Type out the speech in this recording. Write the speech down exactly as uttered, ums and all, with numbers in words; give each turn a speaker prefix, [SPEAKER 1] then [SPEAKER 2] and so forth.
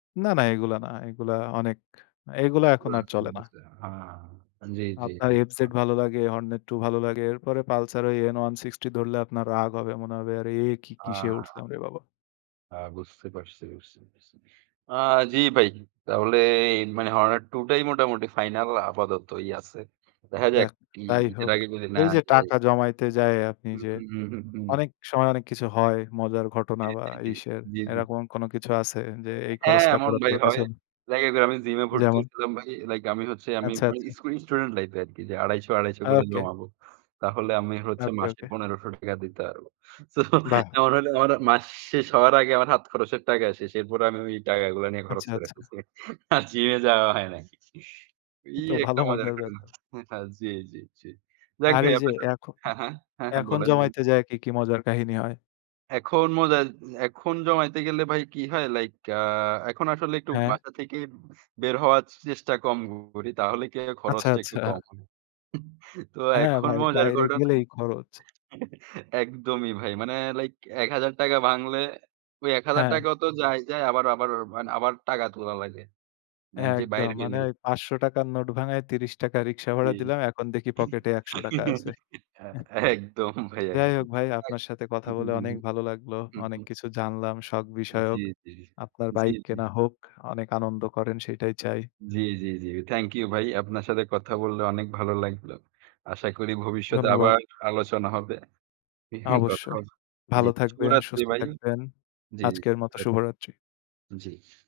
[SPEAKER 1] না, না, এগুলা না। এগুলা অনেক। আ এগুলা এখন আর চলে না।
[SPEAKER 2] [unintelligible] হ্যাঁ, জি, জি,
[SPEAKER 1] আপনার
[SPEAKER 2] জি।
[SPEAKER 1] এফ জেড ভালো লাগে, হর্নেট টু ভালো লাগে। এরপরে পালসার N160 ধরলে আপনার রাগ হবে। মনে হবে আরে এ কি? কিসে
[SPEAKER 2] আ
[SPEAKER 1] উঠলাম রে বাবা!
[SPEAKER 2] আ বুঝতে পারছি বুঝছি আ জি, ভাই। তাহলে মানে হরনেট টু টাই মোটামুটি ফাইনাল আপাততই আছে। দেখা যাক
[SPEAKER 1] যাক
[SPEAKER 2] কি
[SPEAKER 1] তাই
[SPEAKER 2] ঈদের
[SPEAKER 1] হোক।
[SPEAKER 2] আগে যদি
[SPEAKER 1] এই
[SPEAKER 2] নেয়া
[SPEAKER 1] যে,
[SPEAKER 2] যায়।
[SPEAKER 1] টাকা জমাইতে যায় আপনি
[SPEAKER 2] হু,
[SPEAKER 1] যে,
[SPEAKER 2] হু, হু, হু, হুম।
[SPEAKER 1] অনেক সময় অনেক কিছু হয়। মজার ঘটনা
[SPEAKER 2] জি,
[SPEAKER 1] বা
[SPEAKER 2] জি, জি,
[SPEAKER 1] ইসের
[SPEAKER 2] জি, জি।
[SPEAKER 1] এরকম কোন কিছু আছে যে, এই
[SPEAKER 2] হ্যাঁ,
[SPEAKER 1] খরচটা।
[SPEAKER 2] এমন ভাই
[SPEAKER 1] [unintelligible]
[SPEAKER 2] হয়। লাগে যে, আমি জিমে ভর্তি
[SPEAKER 1] যেমন?
[SPEAKER 2] হয়েছিলাম ভাই। লাইক আমি হচ্ছে আমি
[SPEAKER 1] আচ্ছা,
[SPEAKER 2] স্কু
[SPEAKER 1] আচ্ছা।
[SPEAKER 2] স্কুল স্টুডেন্ট লাইফ এ আরকি যে, আড়াইশো আড়াইশো করে
[SPEAKER 1] ওকে।
[SPEAKER 2] জমাবো। তাহলে আমি হচ্ছে
[SPEAKER 1] ওকে,
[SPEAKER 2] মাসে
[SPEAKER 1] ওকে।
[SPEAKER 2] পনেরশ টাকা দিতে পারব। তো
[SPEAKER 1] বাহ!
[SPEAKER 2] এমন হলে আমার মাস শেষ হওয়ার আগে আমার হাত খরচের টাকা শেষ। এরপর আমি ওই টাকাগুলা নিয়ে খরচ
[SPEAKER 1] আচ্ছা,
[SPEAKER 2] কইরা
[SPEAKER 1] আচ্ছা।
[SPEAKER 2] ফেলসি। আর জিমে যাওয়া হয় নাই এই
[SPEAKER 1] তো
[SPEAKER 2] একটা
[SPEAKER 1] ভালো
[SPEAKER 2] মজার
[SPEAKER 1] মজার
[SPEAKER 2] ঘটনা।
[SPEAKER 1] ব্যাপার।
[SPEAKER 2] জি, জি, জি। যাক
[SPEAKER 1] আর
[SPEAKER 2] ভাই
[SPEAKER 1] এই যে,
[SPEAKER 2] আপনার সাথে
[SPEAKER 1] এখন,
[SPEAKER 2] হ্যাঁ, হ্যাঁ, হ্যাঁ, হ্যাঁ,
[SPEAKER 1] এখন,
[SPEAKER 2] বলেন ব
[SPEAKER 1] জমাইতে যায় কি, কি মজার কাহিনী হয়?
[SPEAKER 2] এখন মজা, এখন জমাইতে গেলে ভাই কি হয় লাইক আ এখন আসলে একটু
[SPEAKER 1] হ্যাঁ।
[SPEAKER 2] বাসা থেকে বের হওয়ার চেষ্টা কম করি। তাহলে কি হয়
[SPEAKER 1] আচ্ছা,
[SPEAKER 2] খরচটা একটু কম
[SPEAKER 1] আচ্ছা
[SPEAKER 2] হয়। তো
[SPEAKER 1] হ্যাঁ,
[SPEAKER 2] এখন
[SPEAKER 1] ভাই,
[SPEAKER 2] মজার
[SPEAKER 1] বাইরে
[SPEAKER 2] ঘটনা
[SPEAKER 1] গেলেই খরচ।
[SPEAKER 2] একদমই ভাই। মানে লাইক এক হাজার টাকা ভাঙলে। ওই এক হাজার
[SPEAKER 1] হ্যাঁ।
[SPEAKER 2] টাকা তো যায়, যায়, আবার, আবার, আবার, টাকা তোলা লাগে। যে,
[SPEAKER 1] একদম
[SPEAKER 2] বাইর
[SPEAKER 1] মানে
[SPEAKER 2] হইলেই।
[SPEAKER 1] ওই পাচশো টাকার নোট ভাঙ্গায় ত্রিশ টাকা রিকশা
[SPEAKER 2] জি,
[SPEAKER 1] ভাড়া দিলাম। এখন দেখি পকেটে একশো টাকা আছে।
[SPEAKER 2] আ
[SPEAKER 1] হ্যাঁ।
[SPEAKER 2] একদম ভাই
[SPEAKER 1] যাই
[SPEAKER 2] একদম
[SPEAKER 1] হোক ভাই
[SPEAKER 2] [unintelligible]
[SPEAKER 1] আপনার সাথে কথা
[SPEAKER 2] হু, হুম।
[SPEAKER 1] বলে
[SPEAKER 2] হু,
[SPEAKER 1] অনেক ভালো লাগলো।
[SPEAKER 2] হু, হু,
[SPEAKER 1] অনেক
[SPEAKER 2] হুম।
[SPEAKER 1] কিছু জানলাম শখ
[SPEAKER 2] জি,
[SPEAKER 1] বিষয়ক।
[SPEAKER 2] জি,
[SPEAKER 1] আপনার
[SPEAKER 2] জি,
[SPEAKER 1] বাইক
[SPEAKER 2] জি।
[SPEAKER 1] কেনা হোক, অনেক আনন্দ করেন সেটাই চাই।
[SPEAKER 2] জি, জি, জি। থ্যাংক ইউ ভাই। আপনার সাথে কথা বললে অনেক ভালো লাগলো। আশা করি ভবিষ্যতে
[SPEAKER 1] ধন্যবাদ।
[SPEAKER 2] আবার আলোচনা হবে। কথা
[SPEAKER 1] অবশ্যই।
[SPEAKER 2] হবে। জি,
[SPEAKER 1] ভালো থাকবেন,
[SPEAKER 2] শুভরাত্রি
[SPEAKER 1] সুস্থ
[SPEAKER 2] ভাই।
[SPEAKER 1] থাকবেন।
[SPEAKER 2] জি, জি,
[SPEAKER 1] আজকের মতো
[SPEAKER 2] শুভরাত্রি।
[SPEAKER 1] শুভরাত্রি।
[SPEAKER 2] জি।